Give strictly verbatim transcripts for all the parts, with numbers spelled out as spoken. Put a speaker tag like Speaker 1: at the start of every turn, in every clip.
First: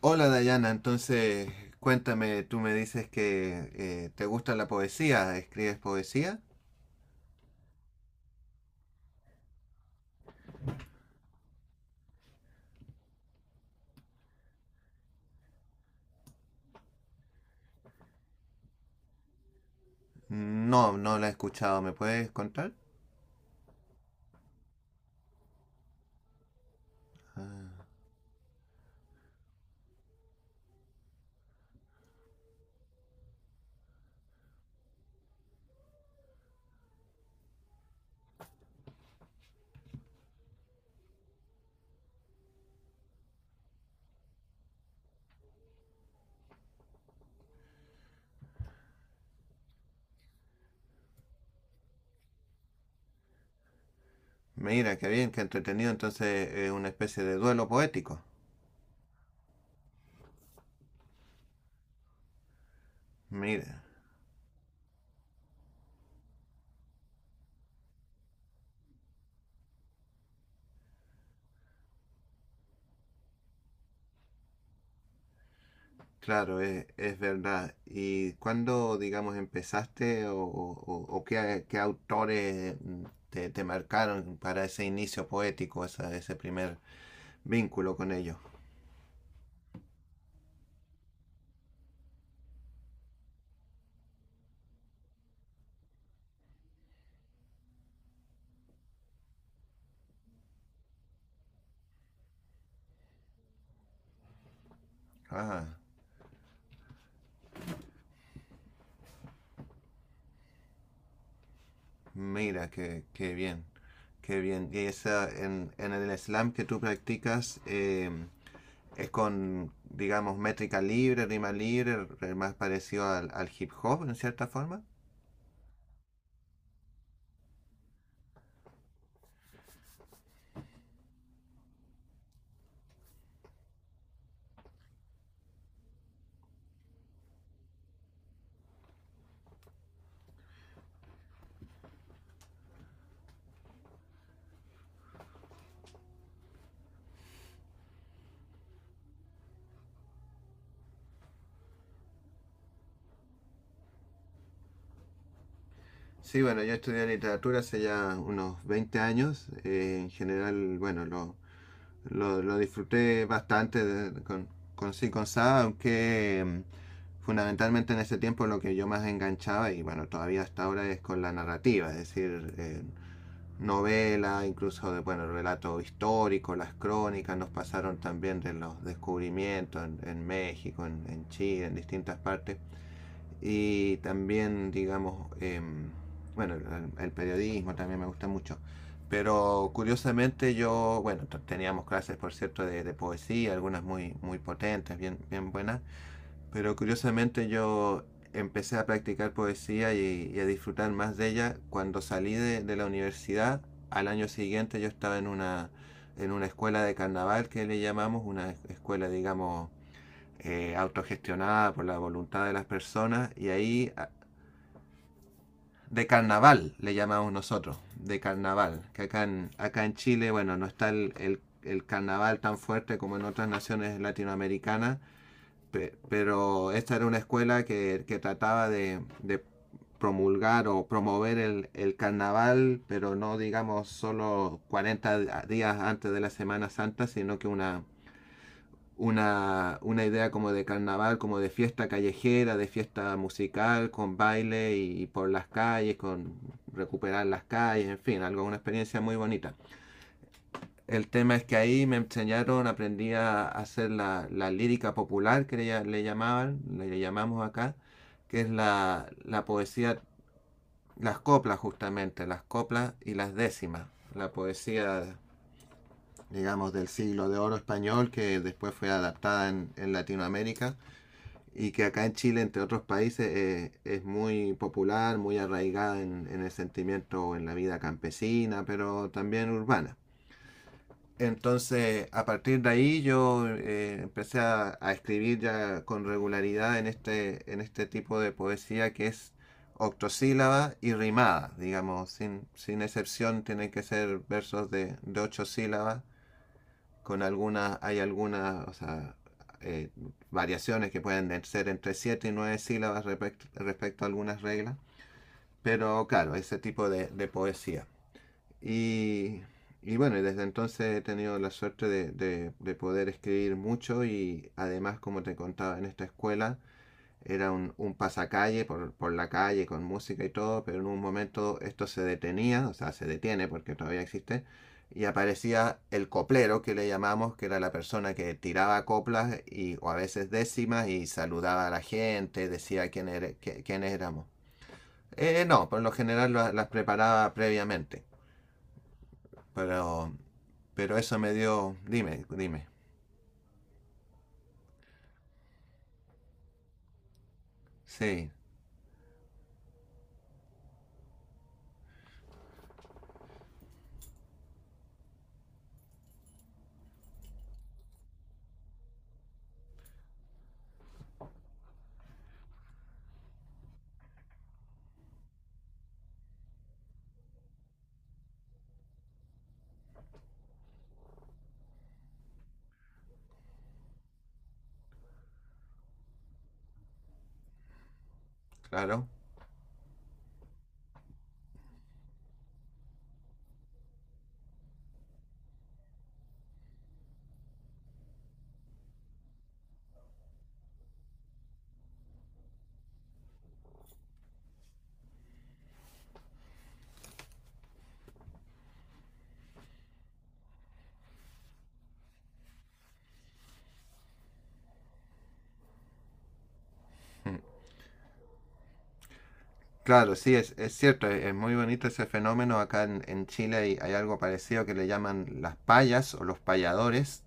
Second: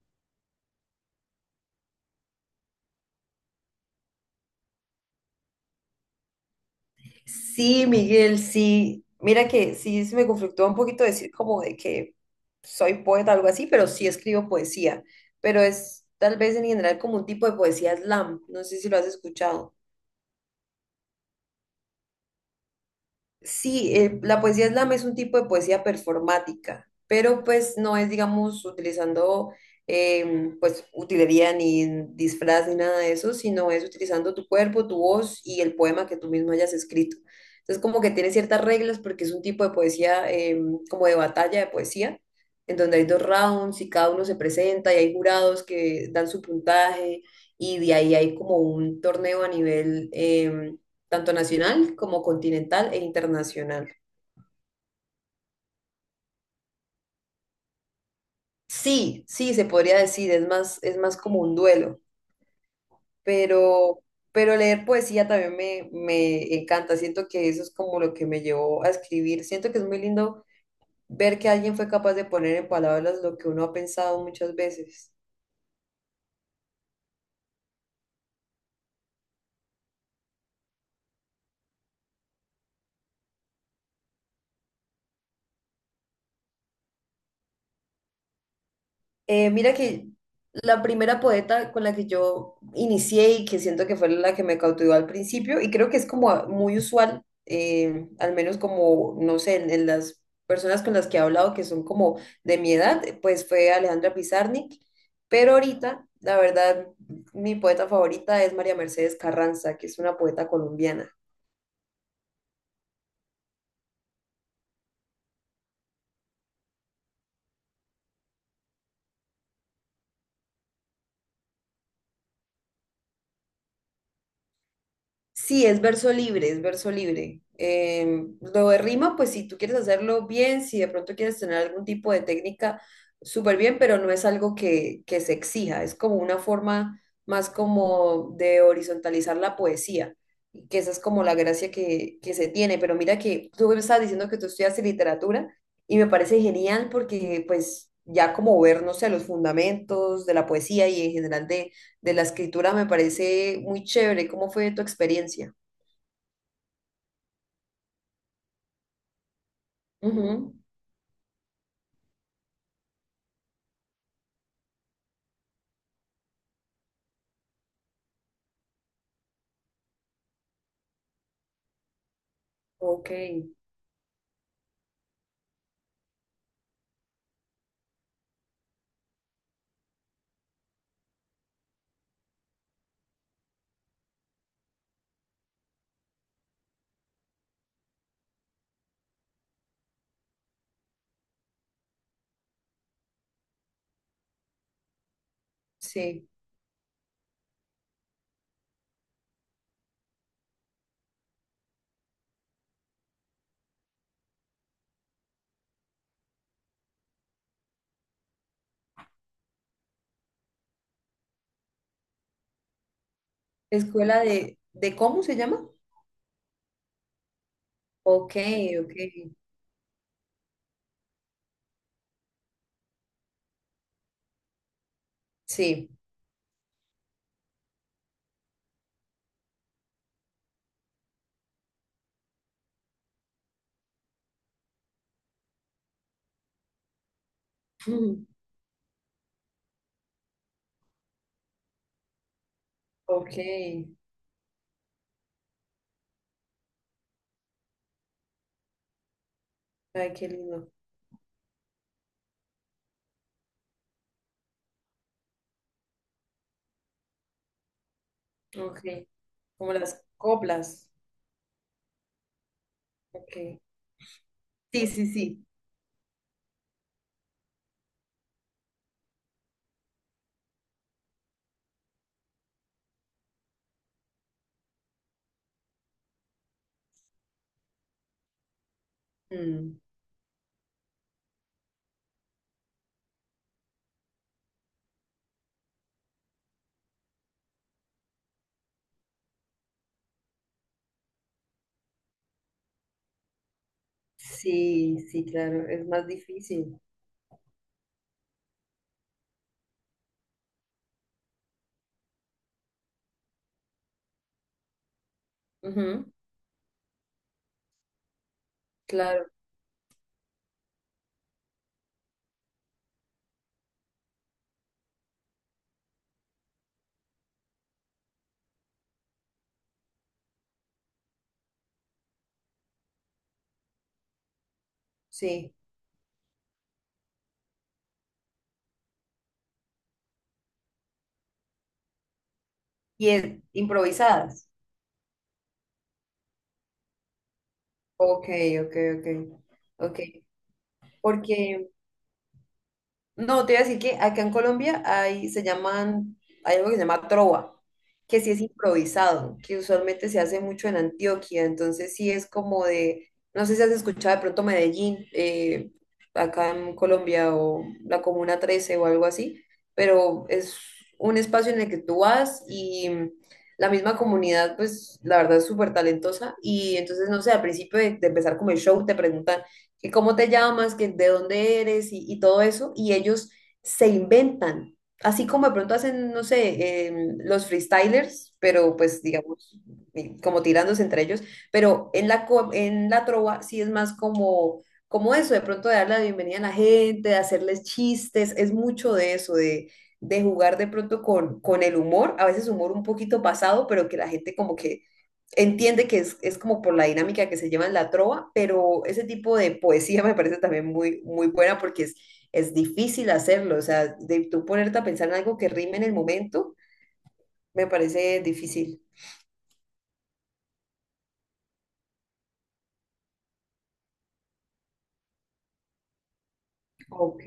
Speaker 1: Hola Dayana, entonces cuéntame, tú me dices que eh, te gusta la poesía, ¿escribes poesía?
Speaker 2: Sí, Miguel, sí. Mira que sí se me conflictó un poquito decir como de que soy poeta o algo así, pero sí escribo poesía. Pero es tal vez en general como un tipo de poesía slam. No sé si lo has escuchado.
Speaker 1: No, no la he escuchado, ¿me puedes contar?
Speaker 2: Sí, eh, la poesía slam es un tipo de poesía performática, pero pues
Speaker 1: Ah,
Speaker 2: no es, digamos, utilizando em, pues utilería ni disfraz ni nada de eso, sino es utilizando tu cuerpo, tu voz y el poema que tú mismo hayas escrito. Entonces como que tiene ciertas reglas porque es un tipo de poesía em, como de batalla de poesía, en donde hay dos rounds y cada uno se presenta y hay jurados que dan su puntaje y de ahí hay como un torneo a nivel mundial tanto nacional como continental e internacional.
Speaker 1: mira, qué bien, qué entretenido, entonces es una especie de duelo poético.
Speaker 2: Sí, sí, se podría decir, es más, es más como un duelo,
Speaker 1: Mira,
Speaker 2: pero, pero leer poesía también me, me encanta, siento que eso es como lo que me llevó a escribir, siento que es muy lindo ver que alguien fue capaz de poner en palabras lo que uno ha pensado muchas veces.
Speaker 1: claro, es, es verdad. ¿Y cuándo, digamos, empezaste o, o- o qué, qué autores mm, te, te marcaron para ese inicio poético, esa- ese primer vínculo con ellos?
Speaker 2: Eh, mira que la primera poeta con la que yo inicié y que siento que fue la que me cautivó al principio, y creo que es como muy usual, eh, al menos como, no sé, en, en las personas con las que he hablado que son como de mi edad, pues fue Alejandra Pizarnik, pero
Speaker 1: Ah.
Speaker 2: ahorita, la verdad, mi poeta favorita es María Mercedes Carranza, que es una poeta colombiana.
Speaker 1: Mira, qué, qué bien, qué bien. Y esa, en, en el slam que tú practicas, eh, es con, digamos, métrica libre, rima libre, más parecido al, al hip hop en cierta forma.
Speaker 2: Sí, es verso libre, es verso libre. Eh, lo de rima, pues si tú quieres hacerlo bien, si de pronto quieres tener algún tipo de técnica, súper bien, pero no es algo que, que se exija, es como una forma más como de horizontalizar la poesía, que esa es como la gracia que, que se tiene. Pero mira que tú me estabas diciendo que tú estudiaste literatura y me parece genial porque pues ya como ver, no sé, los fundamentos de la poesía y en general de la escritura me parece muy chévere. ¿Cómo fue tu experiencia?
Speaker 1: Sí, bueno, yo estudié literatura hace ya unos veinte años. Eh, en
Speaker 2: Ujú.
Speaker 1: general, bueno, lo, lo, lo disfruté bastante de- con, con sí, con sa, aunque em, fundamentalmente en ese tiempo lo que yo más enganchaba, y bueno, todavía hasta ahora es con la narrativa, es decir, eh,
Speaker 2: Ok,
Speaker 1: novela, incluso de, bueno, relatos históricos, las crónicas, nos pasaron también de los descubrimientos en, en México, en, en, Chile, en distintas partes. Y también, digamos, eh, bueno, el, el, periodismo también me gusta mucho. Pero curiosamente yo, bueno, teníamos clases, por cierto, de, de poesía, algunas muy, muy potentes, bien, bien buenas.
Speaker 2: sí.
Speaker 1: Pero curiosamente yo empecé a practicar poesía y, y a disfrutar más de ella cuando salí de, de la universidad. Al año siguiente yo estaba en una, en una escuela de carnaval que le llamamos, una escuela, digamos, eh, autogestionada por la voluntad de las personas, y ahí
Speaker 2: ¿Escuela de, de cómo se llama?
Speaker 1: de carnaval le llamamos nosotros, de
Speaker 2: Ok,
Speaker 1: carnaval,
Speaker 2: ok,
Speaker 1: que acá en, acá en Chile, bueno, no está el, el- el carnaval tan fuerte como en otras naciones latinoamericanas. Pe-
Speaker 2: sí.
Speaker 1: pero esta era una escuela que, que trataba de, de promulgar o promover el, el carnaval, pero no digamos solo cuarenta di- días antes de la Semana Santa, sino que una,
Speaker 2: Ujú.
Speaker 1: una, una idea como de carnaval, como de fiesta callejera, de fiesta
Speaker 2: Ok,
Speaker 1: musical,
Speaker 2: ay,
Speaker 1: con baile y, por las calles, con recuperar las calles, en fin, algo, una experiencia muy bonita.
Speaker 2: qué lindo.
Speaker 1: El tema es que ahí me enseñaron, aprendí a hacer la, la lírica popular que le, le llamaban, le, le llamamos acá, que es
Speaker 2: Ok,
Speaker 1: la, la
Speaker 2: como
Speaker 1: poesía,
Speaker 2: las coplas.
Speaker 1: las coplas justamente, las coplas y las
Speaker 2: Ok.
Speaker 1: décimas. La
Speaker 2: Sí, sí,
Speaker 1: poesía,
Speaker 2: sí.
Speaker 1: digamos, del siglo de oro español que después fue adaptada en, en Latinoamérica y que acá en Chile, entre otros países, eh, es muy popular, muy arraigada en, en el sentimiento, en la vida campesina, pero también
Speaker 2: Mm.
Speaker 1: urbana. Entonces, a partir de ahí yo eh, empecé a, a escribir ya con regularidad en este, en este tipo de poesía que es octosílaba y rimada, digamos, sin, sin excepción tienen que ser versos de,
Speaker 2: Sí,
Speaker 1: de
Speaker 2: sí,
Speaker 1: ocho
Speaker 2: claro, es
Speaker 1: sílabas,
Speaker 2: más difícil.
Speaker 1: con algunas, hay algunas, o sea, eh, variaciones que pueden ser entre siete y nueve sílabas respecto respecto a algunas reglas, pero
Speaker 2: Ujú.
Speaker 1: claro, ese tipo de, de poesía.
Speaker 2: Claro,
Speaker 1: Y, y bueno, y desde entonces he tenido la suerte de, de- de poder escribir mucho y además, como te contaba, en esta escuela era un, un pasacalle por, por la calle con música y todo, pero en un momento esto se detenía, o sea, se detiene porque todavía existe, y
Speaker 2: sí.
Speaker 1: aparecía el coplero que le llamamos, que era la persona que tiraba coplas y, o a veces décimas y saludaba a la gente, decía quién,
Speaker 2: Y
Speaker 1: era,
Speaker 2: es
Speaker 1: qué- quiénes éramos.
Speaker 2: improvisadas.
Speaker 1: Eh, no, por lo general la- las preparaba previamente.
Speaker 2: Ok, ok, ok. Ok,
Speaker 1: Pero, pero eso me
Speaker 2: porque
Speaker 1: dio, dime, dime.
Speaker 2: no, te iba a decir que acá en Colombia hay, se llaman, hay algo que se llama trova, que
Speaker 1: Sí,
Speaker 2: sí es improvisado, que usualmente se hace mucho en Antioquia, entonces sí es como de, no sé si has escuchado de pronto Medellín, eh, acá en Colombia o la Comuna trece o algo así, pero es un espacio en el que tú vas y la misma comunidad, pues la verdad es súper talentosa y entonces, no sé, al principio de, de empezar como el show te preguntan que cómo te llamas, que de dónde eres y, y todo eso, y ellos se inventan, así como de pronto hacen, no sé, em, los freestylers, pero pues
Speaker 1: claro.
Speaker 2: digamos, eh, como tirándose entre ellos, pero en la, co- en la trova sí es más como, como eso, de pronto de dar la bienvenida a la gente, de hacerles chistes, es mucho de eso, de... de jugar de pronto con, con el humor, a veces humor un poquito pasado, pero que la gente como que entiende que es, es como por la dinámica que se lleva en la trova, pero ese tipo de poesía me parece también muy, muy buena porque es, es difícil hacerlo, o sea, de tú ponerte a pensar en algo que rime en el momento,
Speaker 1: Mm.
Speaker 2: me parece difícil.
Speaker 1: Claro, sí, es, es cierto, es, es muy bonito ese fenómeno. Acá en, en Chile hay, hay algo parecido que le llaman las payas o los payadores,
Speaker 2: Ok,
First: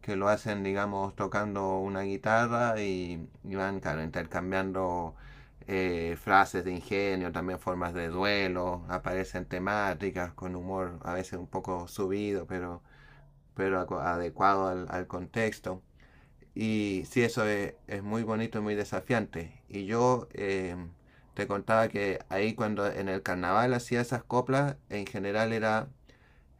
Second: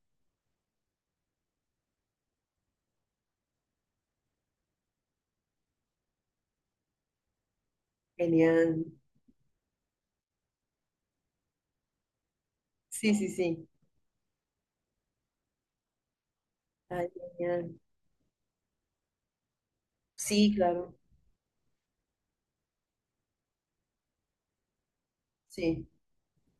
Speaker 1: que lo hacen, digamos, tocando una guitarra y, y van, claro, intercambiando eh, frases de ingenio, también formas de duelo,
Speaker 2: genial.
Speaker 1: aparecen temáticas con humor a veces un poco subido, pero,
Speaker 2: Sí, sí, sí.
Speaker 1: pero acu- adecuado al, al contexto. Y
Speaker 2: Ay,
Speaker 1: sí, eso es,
Speaker 2: genial.
Speaker 1: es muy bonito y muy desafiante. Y yo
Speaker 2: Sí,
Speaker 1: eh,
Speaker 2: claro,
Speaker 1: te contaba que ahí cuando en el carnaval hacía esas coplas, en general
Speaker 2: sí,
Speaker 1: era,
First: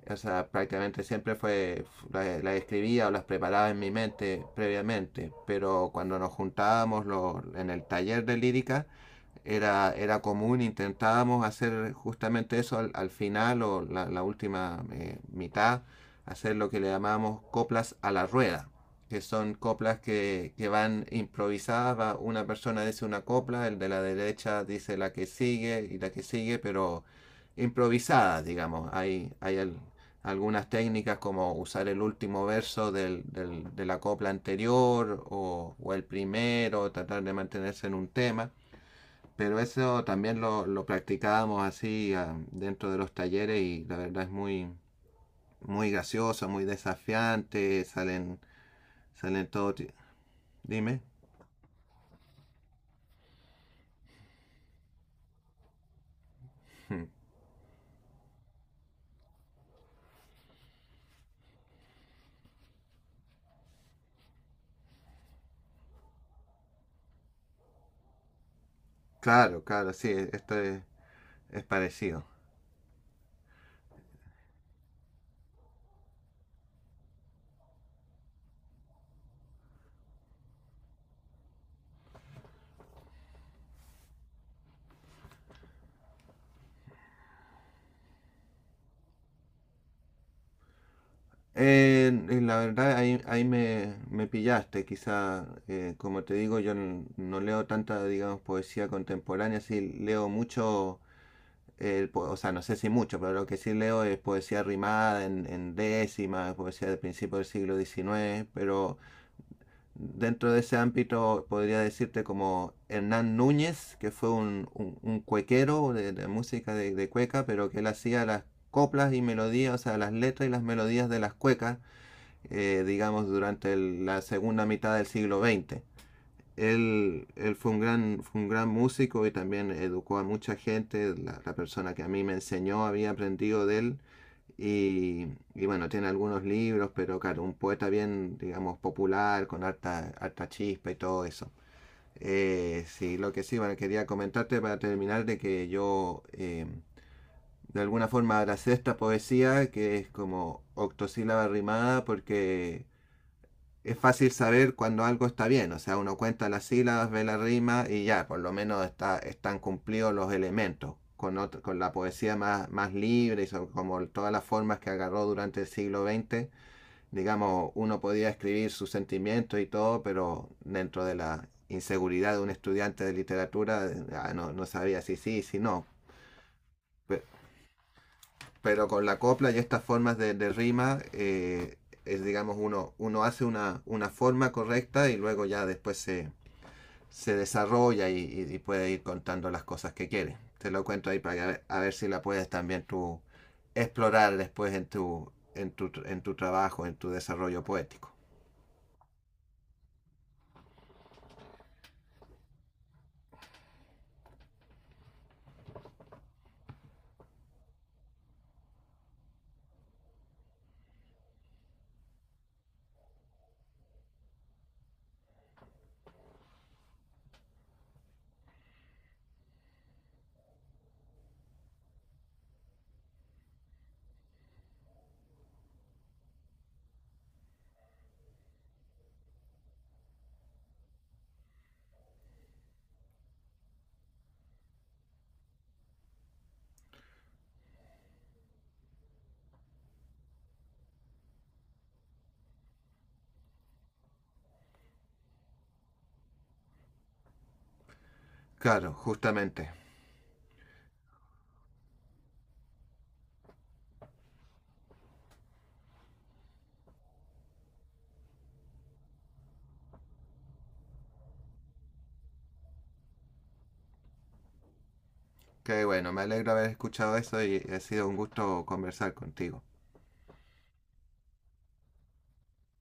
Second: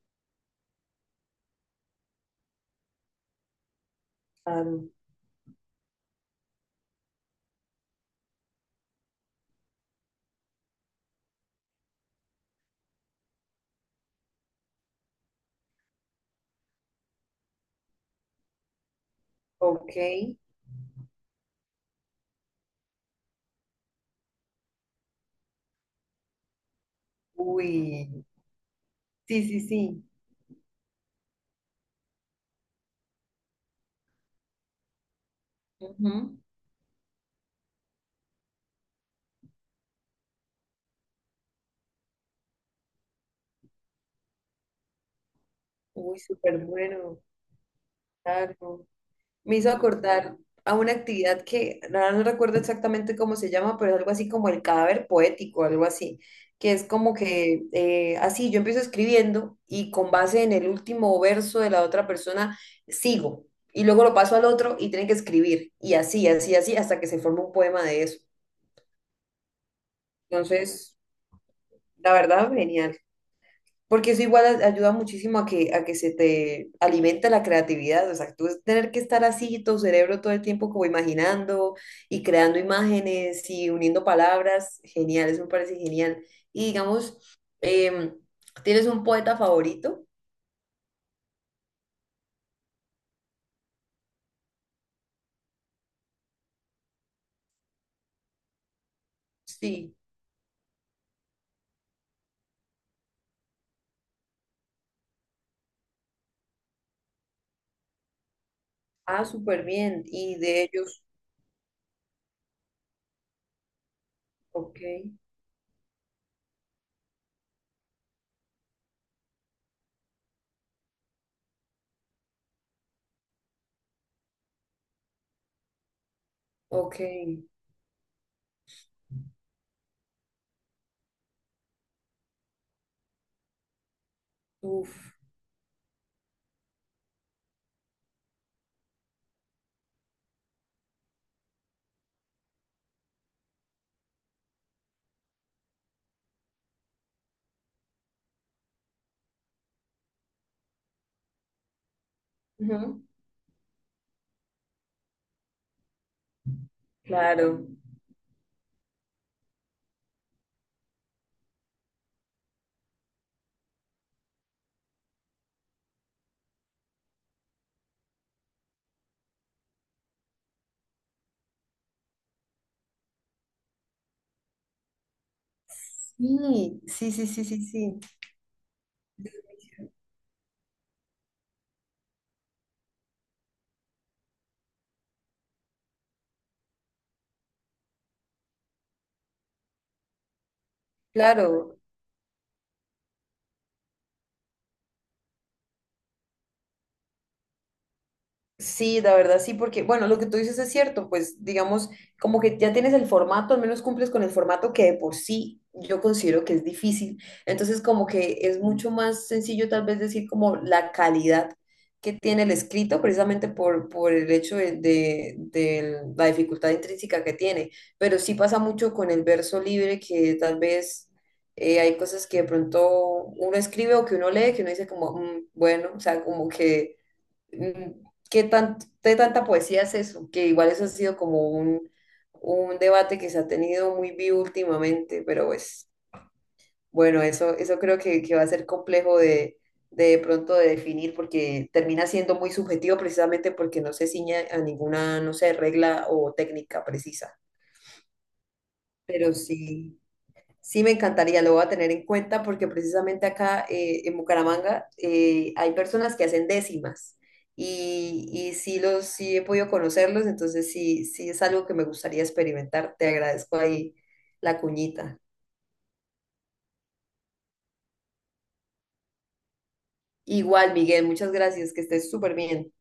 Speaker 1: o sea, prácticamente siempre fue, las la escribía o las preparaba en mi mente
Speaker 2: claro.
Speaker 1: previamente, pero cuando nos juntábamos lo- en el taller de lírica, era, era común, intentábamos hacer justamente eso al, al final o la, la última eh, mitad, hacer lo que le llamábamos coplas a la rueda, que son
Speaker 2: Ok,
Speaker 1: coplas que, que van improvisadas, va- una persona dice una copla, el de la derecha dice la que sigue y la que sigue, pero
Speaker 2: uy,
Speaker 1: improvisadas, digamos. Hay,
Speaker 2: sí,
Speaker 1: hay
Speaker 2: sí,
Speaker 1: al-
Speaker 2: sí.
Speaker 1: algunas técnicas como usar el último verso del- del- de la copla anterior o, o el
Speaker 2: Ujú.
Speaker 1: primero, tratar de mantenerse en un tema. Pero eso también lo, lo practicábamos así ah, dentro de los talleres y la verdad es muy, muy
Speaker 2: Uy,
Speaker 1: gracioso,
Speaker 2: súper
Speaker 1: muy
Speaker 2: bueno,
Speaker 1: desafiante, salen,
Speaker 2: claro.
Speaker 1: salen
Speaker 2: Me hizo
Speaker 1: todo.
Speaker 2: acordar a una
Speaker 1: Dime.
Speaker 2: actividad que ahora no recuerdo exactamente cómo se llama, pero es algo así como el cadáver poético, algo así, que es
Speaker 1: Hmm.
Speaker 2: como que eh, así yo empiezo escribiendo y con base en el último verso de la otra persona sigo y luego lo paso al otro y tiene que escribir y así, así, así hasta que se forma un poema de eso.
Speaker 1: Claro, claro, sí, e-, esto es,
Speaker 2: Entonces,
Speaker 1: es
Speaker 2: la
Speaker 1: parecido.
Speaker 2: verdad, genial. Porque eso igual a- ayuda muchísimo a que, a que se te alimente la creatividad. O sea, tú es tener que estar así, tu cerebro todo el tiempo como imaginando y creando imágenes y uniendo palabras. Genial, eso me parece genial. Y digamos, em, ¿tienes un poeta favorito?
Speaker 1: Eh, la verdad ahí, ahí me, me pillaste, quizá, eh, como te digo, yo n- no leo tanta, digamos, poesía contemporánea, sí
Speaker 2: Sí.
Speaker 1: leo mucho eh, po- o sea, no sé si mucho, pero lo que sí leo es poesía rimada en, en décimas, poesía de principios del siglo diecinueve, pero
Speaker 2: Ah, súper bien. Y
Speaker 1: dentro de
Speaker 2: de
Speaker 1: ese
Speaker 2: ellos,
Speaker 1: ámbito podría decirte como Hernán Núñez, que fue un,
Speaker 2: ok,
Speaker 1: un- un cuequero de, de música de, de cueca, pero que él hacía las coplas y melodías, o sea, las letras y las melodías de las cuecas, eh, digamos, durante el- la segunda mitad del siglo veinte.
Speaker 2: ok.
Speaker 1: Él, él fue un gran, fue un gran músico y también educó a mucha gente. La, la persona que a mí me enseñó había aprendido de él.
Speaker 2: Uf.
Speaker 1: Y, y bueno, tiene algunos libros, pero claro, un poeta bien, digamos, popular, con harta, harta chispa y todo eso. Eh, sí, lo que sí, bueno, quería comentarte para terminar de que yo eh, de alguna forma abracé esta poesía que es como octosílaba rimada porque
Speaker 2: Ujú.
Speaker 1: es fácil saber cuando algo está bien, o sea, uno cuenta las sílabas, ve la
Speaker 2: Claro.
Speaker 1: rima y ya, por lo menos está, están cumplidos los elementos. Con, otro, con la poesía más, más libre y sobre, como todas las formas que agarró durante el siglo veinte, digamos, uno podía escribir sus sentimientos y todo, pero dentro de la inseguridad de un estudiante de literatura, ah, no, no sabía si sí, si no.
Speaker 2: Sí, sí,
Speaker 1: Pero,
Speaker 2: sí, sí, sí, sí.
Speaker 1: pero con la copla y estas formas de, de rima, eh, es, digamos, uno, uno hace una, una forma correcta y luego ya después se, se desarrolla y, y- y puede ir contando las cosas que quiere. Te lo cuento ahí para que a ver, a
Speaker 2: Claro.
Speaker 1: ver si la puedes también tú explorar después en tu, en tu, en tu trabajo, en tu desarrollo poético.
Speaker 2: Sí, la verdad sí, porque, bueno, lo que tú dices es cierto, pues digamos, como que ya tienes el formato, al menos cumples con el formato que de por sí yo considero que es difícil. Entonces, como que es mucho más sencillo tal vez decir como la calidad que tiene el escrito, precisamente por, por el hecho de, de- de la dificultad intrínseca que tiene. Pero sí pasa mucho con el verso libre, que tal vez eh, hay cosas que de pronto uno escribe o que uno lee, que uno dice como, "Mm, bueno, o sea, como que mm, ¿qué tan, de tanta poesía es eso? Que igual eso ha sido como un, un debate que se ha tenido muy vivo últimamente, pero pues bueno, eso, eso creo que, que va a ser complejo de, de, de pronto de definir porque termina siendo muy subjetivo precisamente porque no se ciña a ninguna, no sé, regla o técnica precisa.
Speaker 1: Claro,
Speaker 2: Pero
Speaker 1: justamente.
Speaker 2: sí. Sí, me encantaría, lo voy a tener en cuenta porque precisamente acá eh, en Bucaramanga eh, hay personas que hacen décimas y, y sí, los, sí he podido conocerlos, entonces sí, sí es algo que me gustaría experimentar. Te agradezco ahí la cuñita.
Speaker 1: Qué bueno, me alegro haber escuchado eso y ha sido un gusto conversar contigo.
Speaker 2: Igual, Miguel, muchas gracias, que estés súper bien.